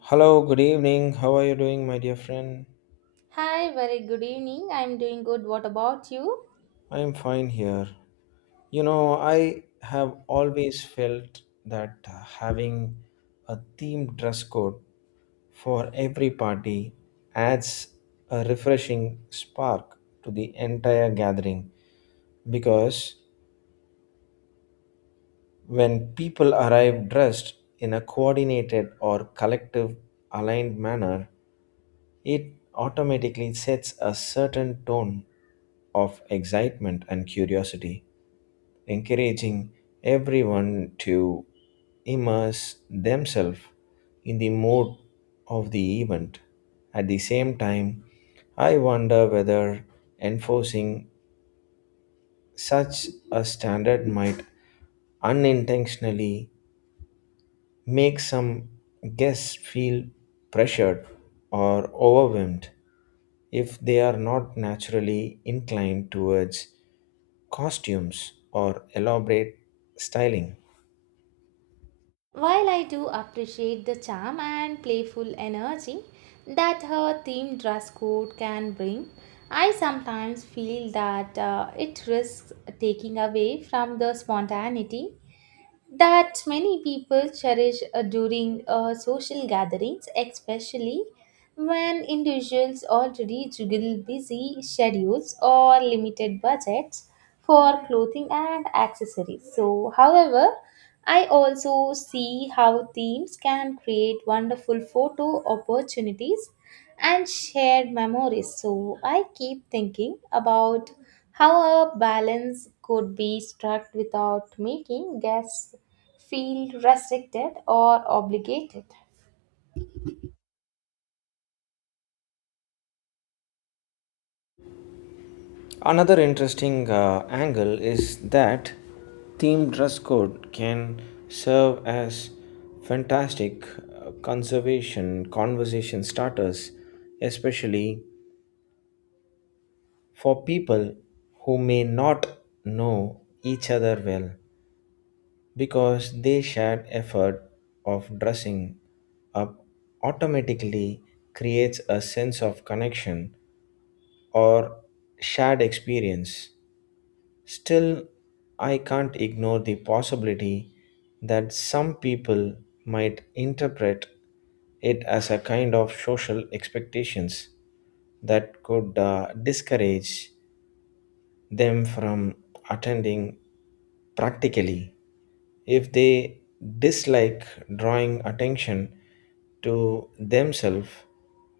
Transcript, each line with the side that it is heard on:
left: Hello, good evening. How are you doing, my dear friend?
right: Hi, very good evening. I'm doing good. What about you?
left: I am fine here. You know, I have always felt that having a themed dress code for every party adds a refreshing spark to the entire gathering because when people arrive dressed in a coordinated or collective aligned manner, it automatically sets a certain tone of excitement and curiosity, encouraging everyone to immerse themselves in the mode of the event. At the same time, I wonder whether enforcing such a standard might unintentionally make some guests feel pressured or overwhelmed if they are not naturally inclined towards costumes or elaborate styling.
right: While I do appreciate the charm and playful energy that her theme dress code can bring, I sometimes feel that it risks taking away from the spontaneity that many people cherish during social gatherings, especially when individuals already juggle busy schedules or limited budgets for clothing and accessories. So, however, I also see how themes can create wonderful photo opportunities and shared memories. So I keep thinking about how a balance could be struck without making guests feel restricted or obligated.
left: Another interesting angle is that themed dress code can serve as fantastic conservation conversation starters, especially for people who may not know each other well, because they shared effort of dressing up automatically creates a sense of connection or shared experience. Still, I can't ignore the possibility that some people might interpret it as a kind of social expectations that could discourage them from attending practically if they dislike drawing attention to themselves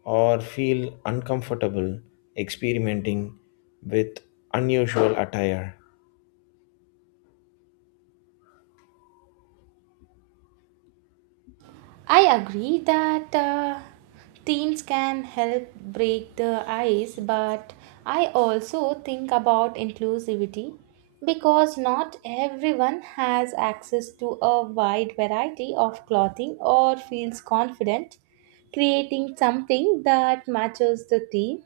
left: or feel uncomfortable experimenting with unusual attire.
right: I agree that teams can help break the ice, but I also think about inclusivity because not everyone has access to a wide variety of clothing or feels confident creating something that matches the theme,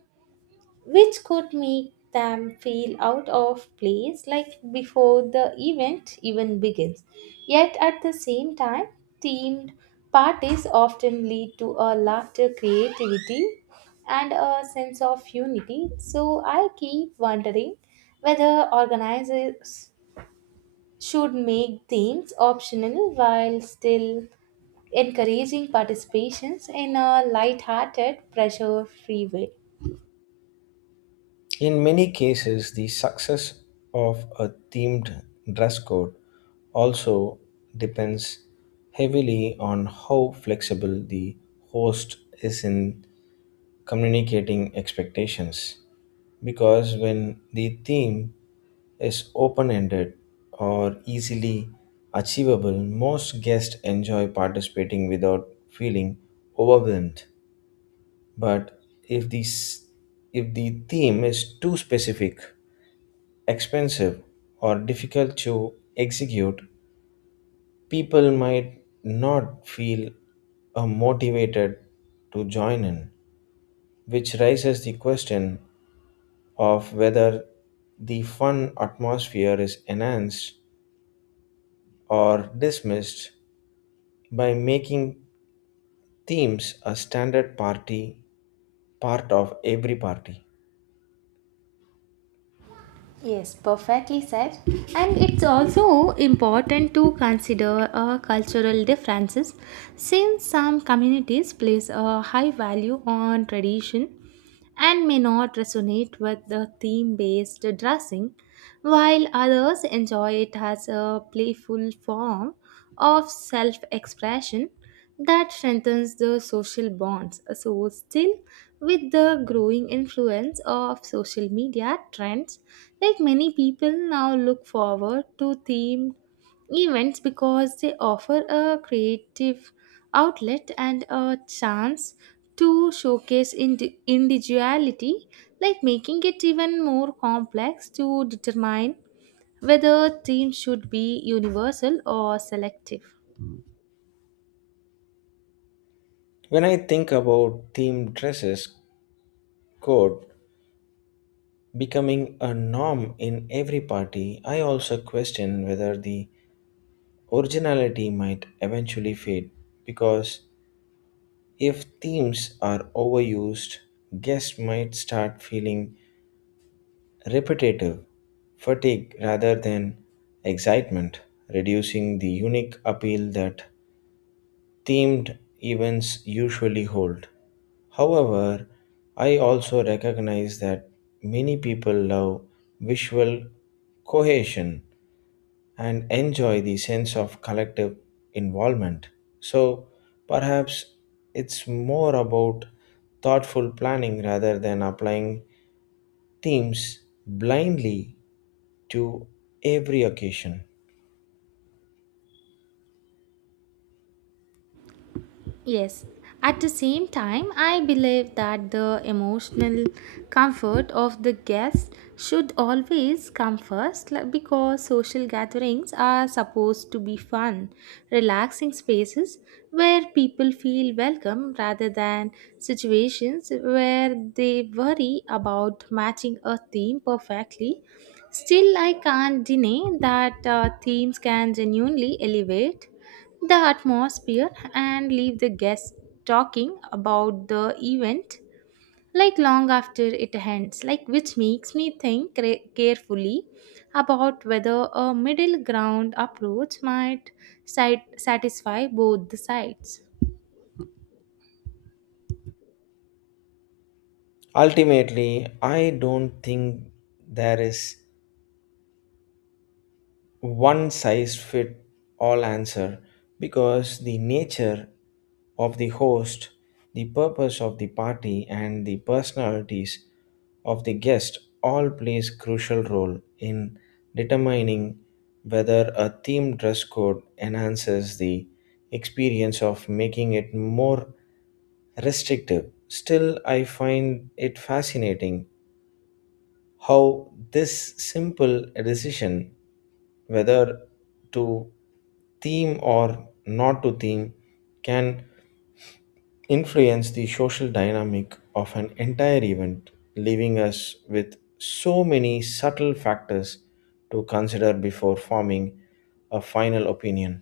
right: which could make them feel out of place, like before the event even begins. Yet at the same time, themed parties often lead to a laughter, creativity, and a sense of unity. So I keep wondering whether organizers should make themes optional while still encouraging participations in a light-hearted, pressure-free way.
left: In many cases, the success of a themed dress code also depends heavily on how flexible the host is in communicating expectations because when the theme is open ended or easily achievable, most guests enjoy participating without feeling overwhelmed. But if this if the theme is too specific, expensive, or difficult to execute, people might not feel motivated to join in, which raises the question of whether the fun atmosphere is enhanced or dismissed by making themes a standard party part of every party.
right: Yes, perfectly said. And it's also important to consider cultural differences, since some communities place a high value on tradition and may not resonate with the theme based dressing, while others enjoy it as a playful form of self expression that strengthens the social bonds. So, still, with the growing influence of social media trends, like many people now look forward to themed events because they offer a creative outlet and a chance to showcase individuality, like making it even more complex to determine whether themes should be universal or selective.
left: When I think about theme dresses code becoming a norm in every party, I also question whether the originality might eventually fade because if themes are overused, guests might start feeling repetitive fatigue rather than excitement, reducing the unique appeal that themed events usually hold. However, I also recognize that many people love visual cohesion and enjoy the sense of collective involvement. So perhaps it's more about thoughtful planning rather than applying themes blindly to every occasion.
right: Yes. At the same time, I believe that the emotional comfort of the guest should always come first, like, because social gatherings are supposed to be fun, relaxing spaces where people feel welcome rather than situations where they worry about matching a theme perfectly. Still, I can't deny that themes can genuinely elevate the atmosphere and leave the guests talking about the event, like long after it ends, like which makes me think carefully about whether a middle ground approach might satisfy both the sides.
left: Ultimately, I don't think there is one size fit all answer because the nature of the host, the purpose of the party, and the personalities of the guest all plays crucial role in determining whether a theme dress code enhances the experience of making it more restrictive. Still, I find it fascinating how this simple decision, whether to theme or not to theme, can influence the social dynamic of an entire event, leaving us with so many subtle factors to consider before forming a final opinion.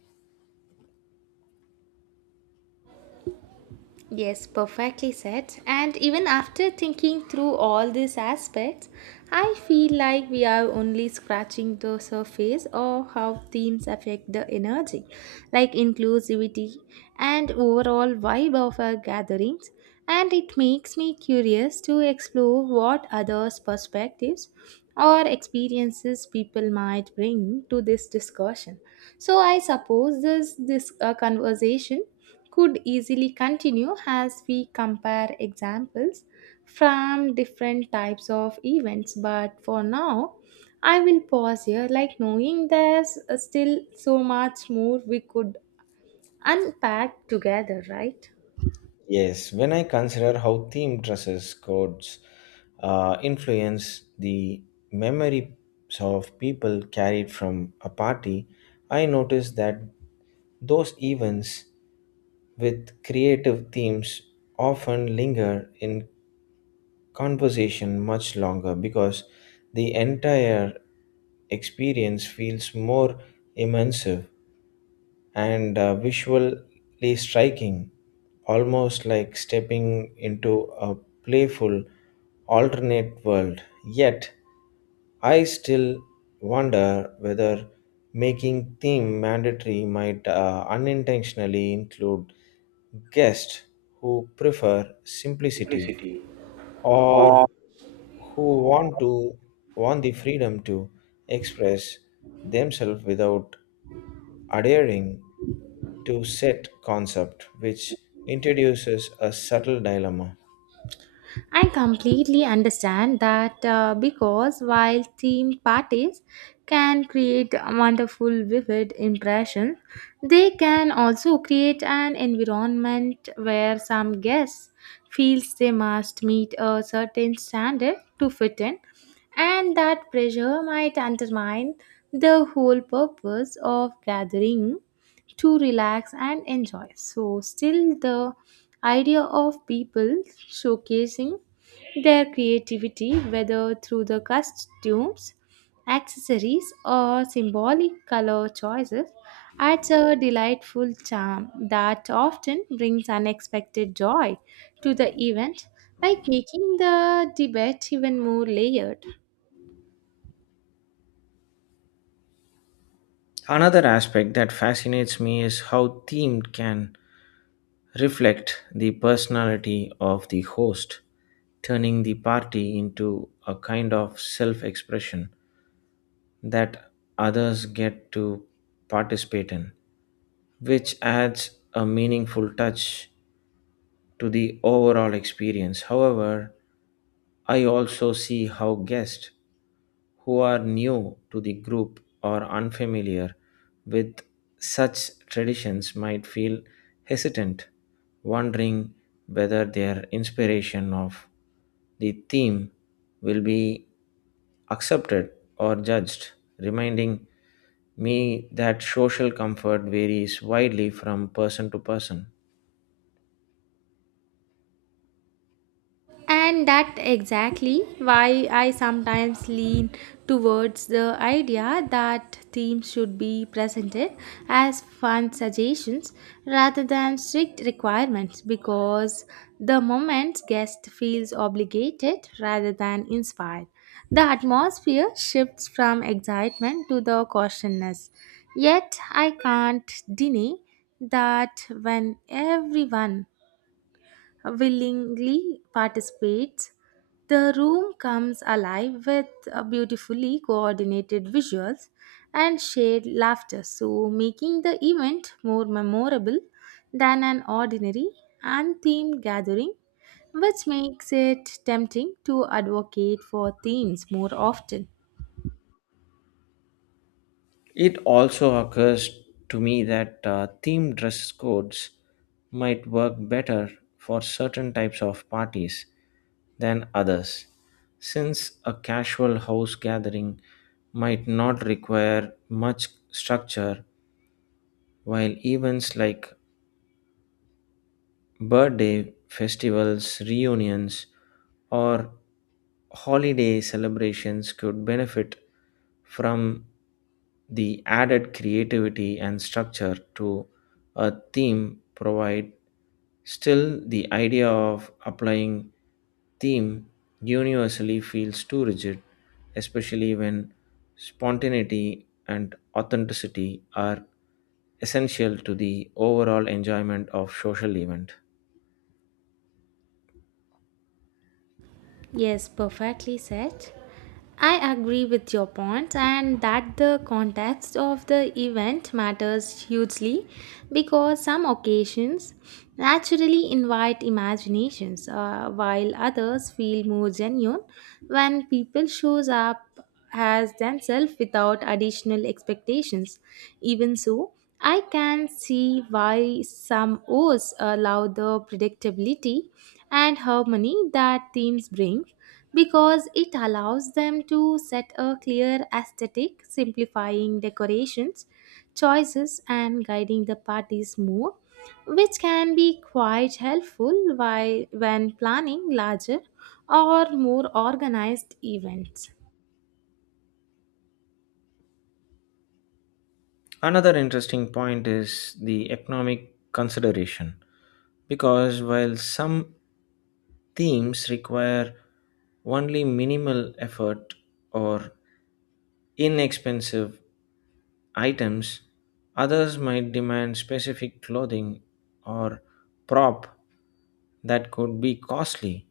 right: Yes, perfectly said. And even after thinking through all these aspects, I feel like we are only scratching the surface of how themes affect the energy, like inclusivity and overall vibe of our gatherings. And it makes me curious to explore what others' perspectives or experiences people might bring to this discussion. So I suppose this conversation could easily continue as we compare examples from different types of events, but for now I will pause here, like knowing there's still so much more we could unpack together, right?
left: Yes, when I consider how theme dresses codes influence the memories of people carried from a party, I notice that those events with creative themes often linger in conversation much longer because the entire experience feels more immersive and visually striking, almost like stepping into a playful alternate world. Yet, I still wonder whether making theme mandatory might unintentionally include guests who prefer simplicity
right: Simplicity.
left: or
right: Or
left: who want to want the freedom to express themselves without adhering to set concept, which introduces a subtle dilemma.
right: I completely understand that, because while theme parties can create a wonderful, vivid impression, they can also create an environment where some guests feels they must meet a certain standard to fit in, and that pressure might undermine the whole purpose of gathering to relax and enjoy. So, still, the idea of people showcasing their creativity, whether through the costumes, accessories, or symbolic color choices, adds a delightful charm that often brings unexpected joy to the event, like making the debate even more layered.
left: Another aspect that fascinates me is how themed can reflect the personality of the host, turning the party into a kind of self expression that others get to participate in, which adds a meaningful touch to the overall experience. However, I also see how guests who are new to the group or unfamiliar with such traditions might feel hesitant, wondering whether their inspiration of the theme will be accepted or judged, reminding me that social comfort varies widely from person to person.
right: And that exactly why I sometimes lean towards the idea that themes should be presented as fun suggestions rather than strict requirements, because the moment guest feels obligated rather than inspired, the atmosphere shifts from excitement to the cautiousness. Yet I can't deny that when everyone willingly participates. The room comes alive with beautifully coordinated visuals and shared laughter, so making the event more memorable than an ordinary unthemed gathering, which makes it tempting to advocate for themes more often.
left: It also occurs to me that theme dress codes might work better for certain types of parties than others, since a casual house gathering might not require much structure, while events like birthday festivals, reunions, or holiday celebrations could benefit from the added creativity and structure to a theme provide. Still, the idea of applying theme universally feels too rigid, especially when spontaneity and authenticity are essential to the overall enjoyment of social event.
right: Yes, perfectly said. I agree with your point, and that the context of the event matters hugely because some occasions naturally invite imaginations, while others feel more genuine when people shows up as themselves without additional expectations. Even so, I can see why some O's allow the predictability and harmony that themes bring, because it allows them to set a clear aesthetic, simplifying decorations, choices, and guiding the parties more, which can be quite helpful while, when planning larger or more organized events.
left: Another interesting point is the economic consideration, because while some themes require only minimal effort or inexpensive items, others might demand specific clothing or prop that could be costly,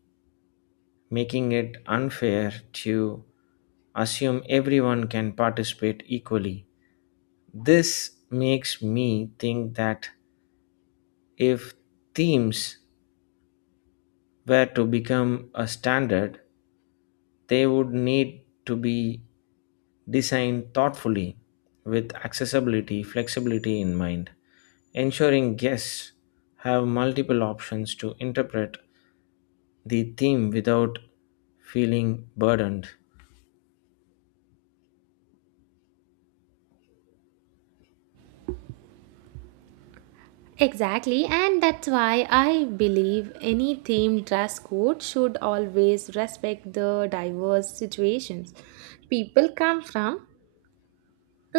left: making it unfair to assume everyone can participate equally. This makes me think that if themes were to become a standard, they would need to be designed thoughtfully with accessibility, flexibility in mind, ensuring guests have multiple options to interpret the theme without feeling burdened.
right: Exactly, and that's why I believe any themed dress code should always respect the diverse situations people come from,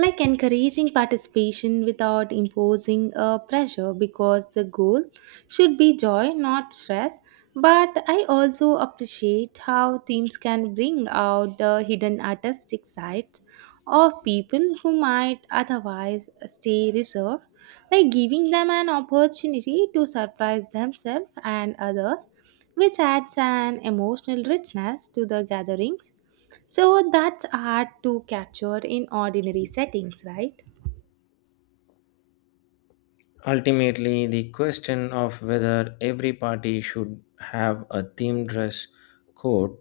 right: like encouraging participation without imposing a pressure, because the goal should be joy, not stress. But I also appreciate how teams can bring out the hidden artistic sides of people who might otherwise stay reserved, like giving them an opportunity to surprise themselves and others, which adds an emotional richness to the gatherings, so that's hard to capture in ordinary settings, right?
left: Ultimately, the question of whether every party should have a theme dress code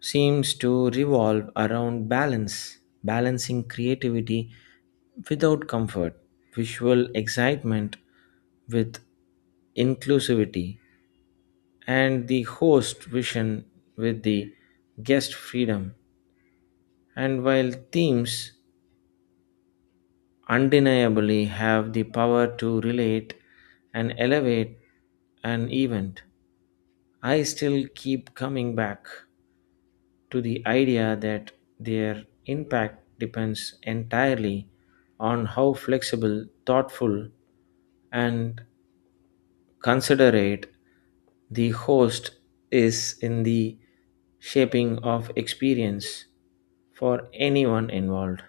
left: seems to revolve around balance, balancing creativity without comfort, visual excitement with inclusivity, and the host vision with the guest freedom. And while themes undeniably have the power to relate and elevate an event, I still keep coming back to the idea that their impact depends entirely on how flexible, thoughtful, and considerate the host is in the shaping of experience for anyone involved.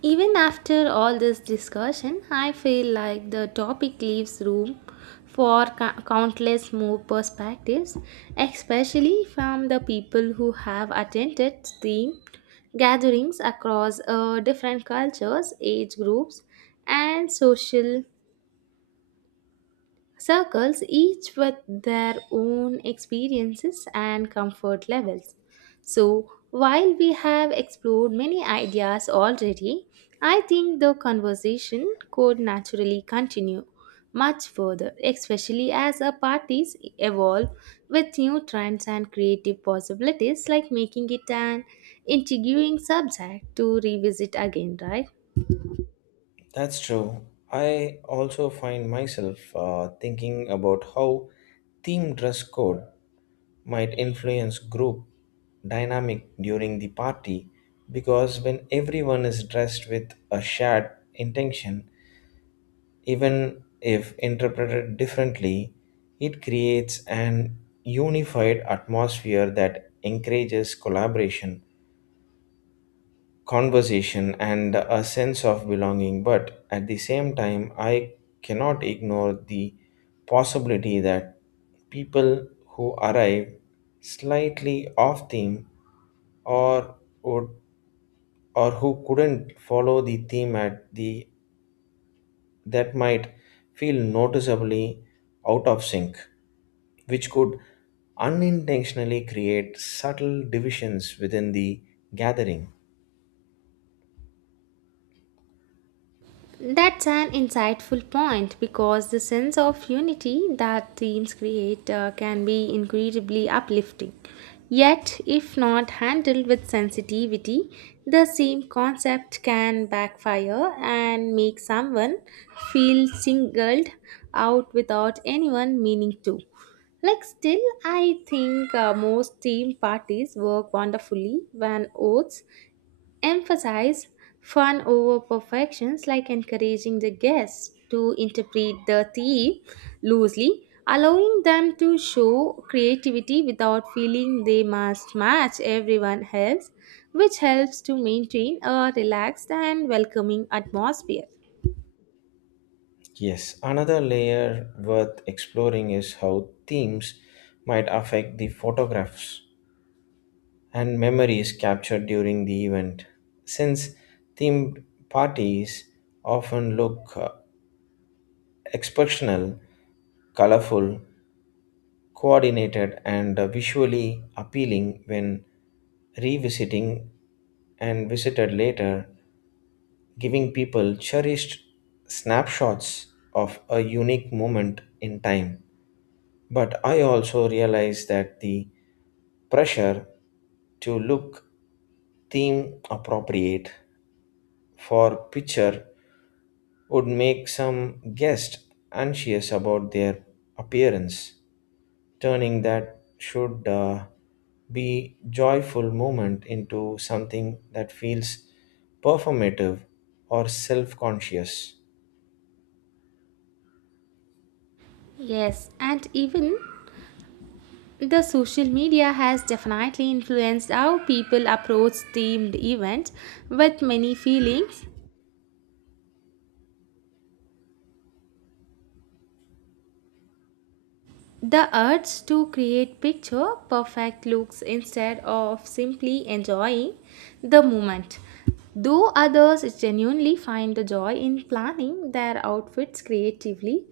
right: Even after all this discussion, I feel like the topic leaves room for countless more perspectives, especially from the people who have attended STEAM gatherings across different cultures, age groups, and social circles, each with their own experiences and comfort levels. So, while we have explored many ideas already, I think the conversation could naturally continue much further, especially as our parties evolve with new trends and creative possibilities, like making it an intriguing subject to revisit again, right?
left: That's true. I also find myself thinking about how team dress code might influence group dynamic during the party because when everyone is dressed with a shared intention, even if interpreted differently, it creates an unified atmosphere that encourages collaboration conversation and a sense of belonging, but at the same time, I cannot ignore the possibility that people who arrive slightly off theme or would or who couldn't follow the theme at the that might feel noticeably out of sync, which could unintentionally create subtle divisions within the gathering.
right: That's an insightful point because the sense of unity that themes create can be incredibly uplifting. Yet, if not handled with sensitivity, the same concept can backfire and make someone feel singled out without anyone meaning to. Like, still, I think most theme parties work wonderfully when oaths emphasize fun over perfections, like encouraging the guests to interpret the theme loosely, allowing them to show creativity without feeling they must match everyone else, which helps to maintain a relaxed and welcoming atmosphere.
left: Yes, another layer worth exploring is how themes might affect the photographs and memories captured during the event, since themed parties often look exceptional, colorful, coordinated, and visually appealing when revisiting and visited later, giving people cherished snapshots of a unique moment in time. But I also realize that the pressure to look theme appropriate for picture would make some guests anxious about their appearance, turning that should be joyful moment into something that feels performative or self-conscious.
right: Yes, and even the social media has definitely influenced how people approach themed events, with many feelings the urge to create picture perfect looks instead of simply enjoying the moment. Though others genuinely find the joy in planning their outfits creatively,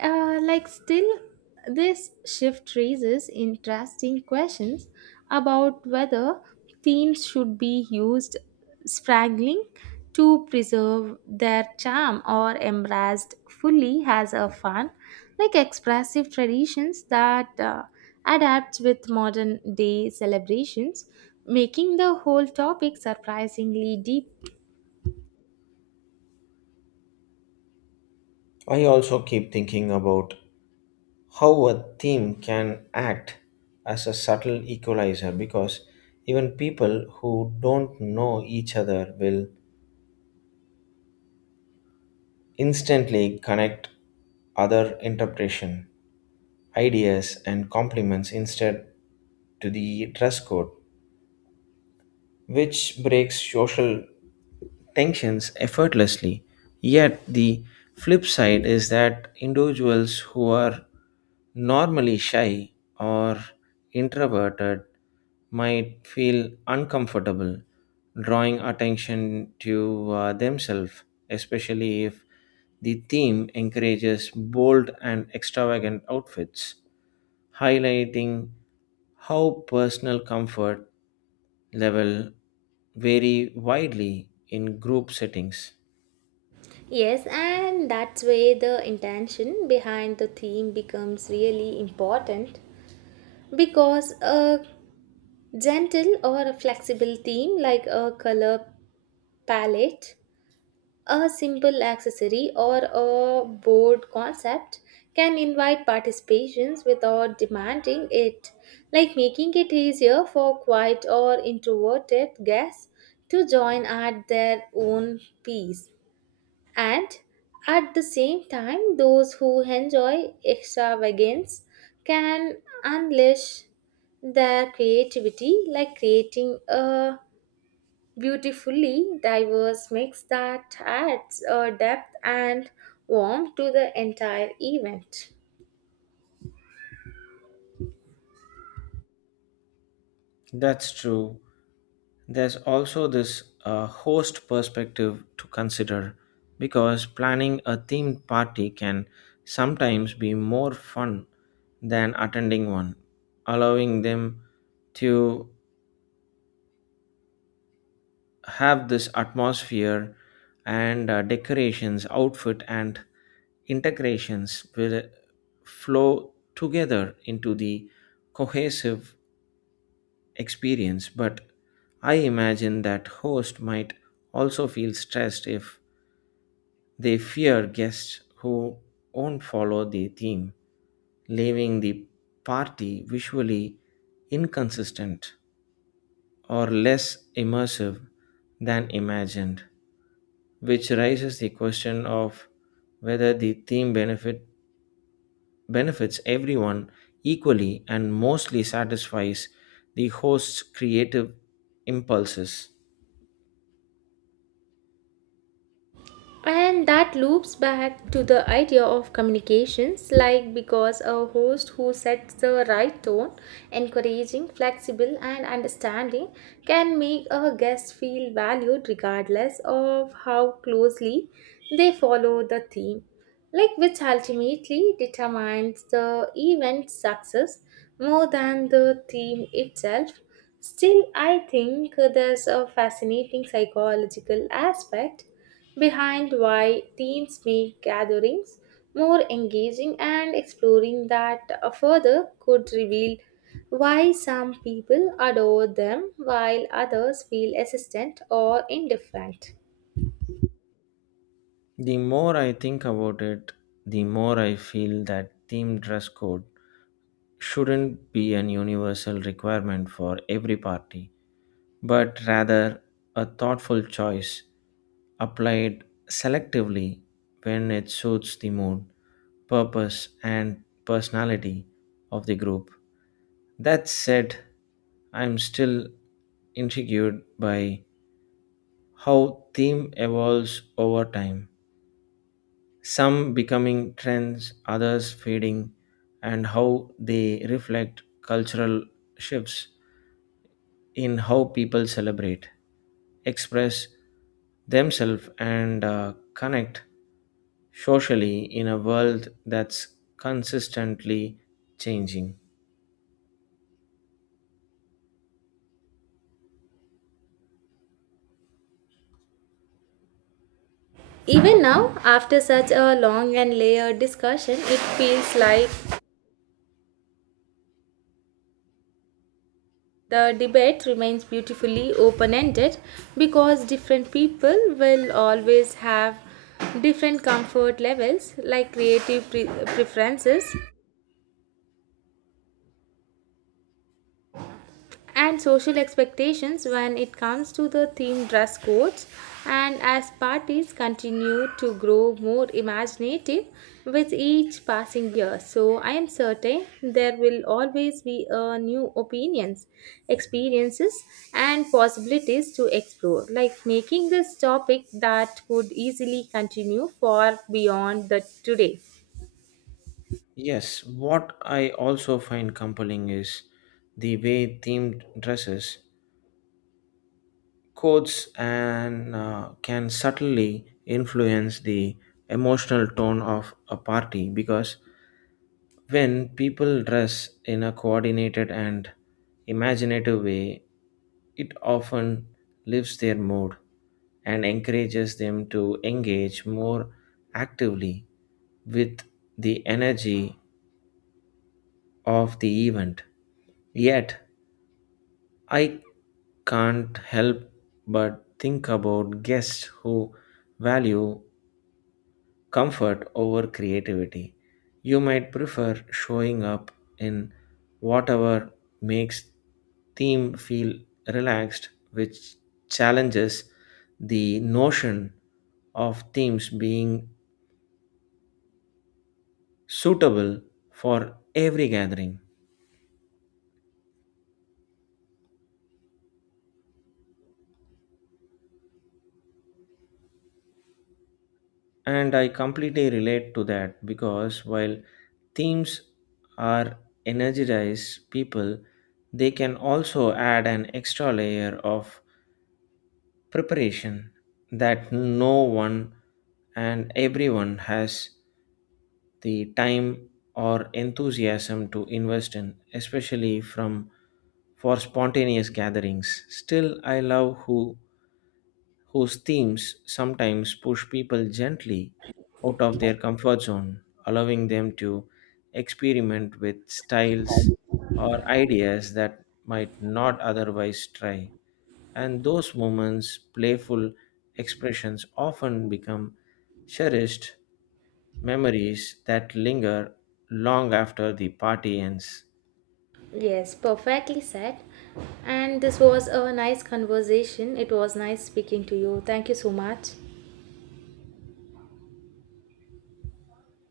right: like still, this shift raises interesting questions about whether themes should be used spraggling to preserve their charm or embraced fully as a fun, like expressive traditions that adapts with modern day celebrations, making the whole topic surprisingly deep.
left: I also keep thinking about how a theme can act as a subtle equalizer because even people who don't know each other will instantly connect other interpretation ideas and compliments instead to the dress code which breaks social tensions effortlessly. Yet, the flip side is that individuals who are normally shy or introverted might feel uncomfortable drawing attention to themselves, especially if the theme encourages bold and extravagant outfits, highlighting how personal comfort level vary widely in group settings.
right: Yes, and that's where the intention behind the theme becomes really important, because a gentle or a flexible theme like a color palette, a simple accessory or a board concept, can invite participations without demanding it, like making it easier for quiet or introverted guests to join at their own pace. And at the same time, those who enjoy extravagance can unleash their creativity, like creating a beautifully diverse mix that adds a depth and warmth to the entire event.
left: That's true. There's also this host perspective to consider because planning a themed party can sometimes be more fun than attending one, allowing them to have this atmosphere and decorations, outfit, and integrations will flow together into the cohesive experience, but I imagine that hosts might also feel stressed if they fear guests who won't follow the theme, leaving the party visually inconsistent or less immersive than imagined, which raises the question of whether the theme benefit benefits everyone equally and mostly satisfies the host's creative impulses.
right: And that loops back to the idea of communications, like because a host who sets the right tone, encouraging, flexible, and understanding, can make a guest feel valued regardless of how closely they follow the theme. Like which ultimately determines the event's success more than the theme itself. Still, I think there's a fascinating psychological aspect behind why themes make gatherings more engaging, and exploring that further could reveal why some people adore them while others feel hesitant or indifferent.
left: The more I think about it, the more I feel that team dress code shouldn't be an universal requirement for every party, but rather a thoughtful choice applied selectively when it suits the mood, purpose, and personality of the group. That said, I'm still intrigued by how theme evolves over time, some becoming trends, others fading, and how they reflect cultural shifts in how people celebrate, express themselves, and connect socially in a world that's consistently changing.
right: Even now, after such a long and layered discussion, it feels like the debate remains beautifully open ended, because different people will always have different comfort levels, like creative preferences and social expectations when it comes to the theme dress codes. And as parties continue to grow more imaginative with each passing year, so I am certain there will always be a new opinions, experiences, and possibilities to explore, like making this topic that could easily continue for beyond the today.
left: Yes, what I also find compelling is the way themed dresses codes and can subtly influence the emotional tone of a party because when people dress in a coordinated and imaginative way it often lifts their mood and encourages them to engage more actively with the energy of the event. Yet I can't help but think about guests who value comfort over creativity. You might prefer showing up in whatever makes theme feel relaxed, which challenges the notion of themes being suitable for every gathering. And I completely relate to that because while themes are energize people, they can also add an extra layer of preparation that no one and everyone has the time or enthusiasm to invest in, especially from for spontaneous gatherings. Still, I love whose themes sometimes push people gently out of their comfort zone, allowing them to experiment with styles or ideas that might not otherwise try. And those moments, playful expressions often become cherished memories that linger long after the party ends.
right: Yes, perfectly said. And this was a nice conversation. It was nice speaking to you. Thank you so much.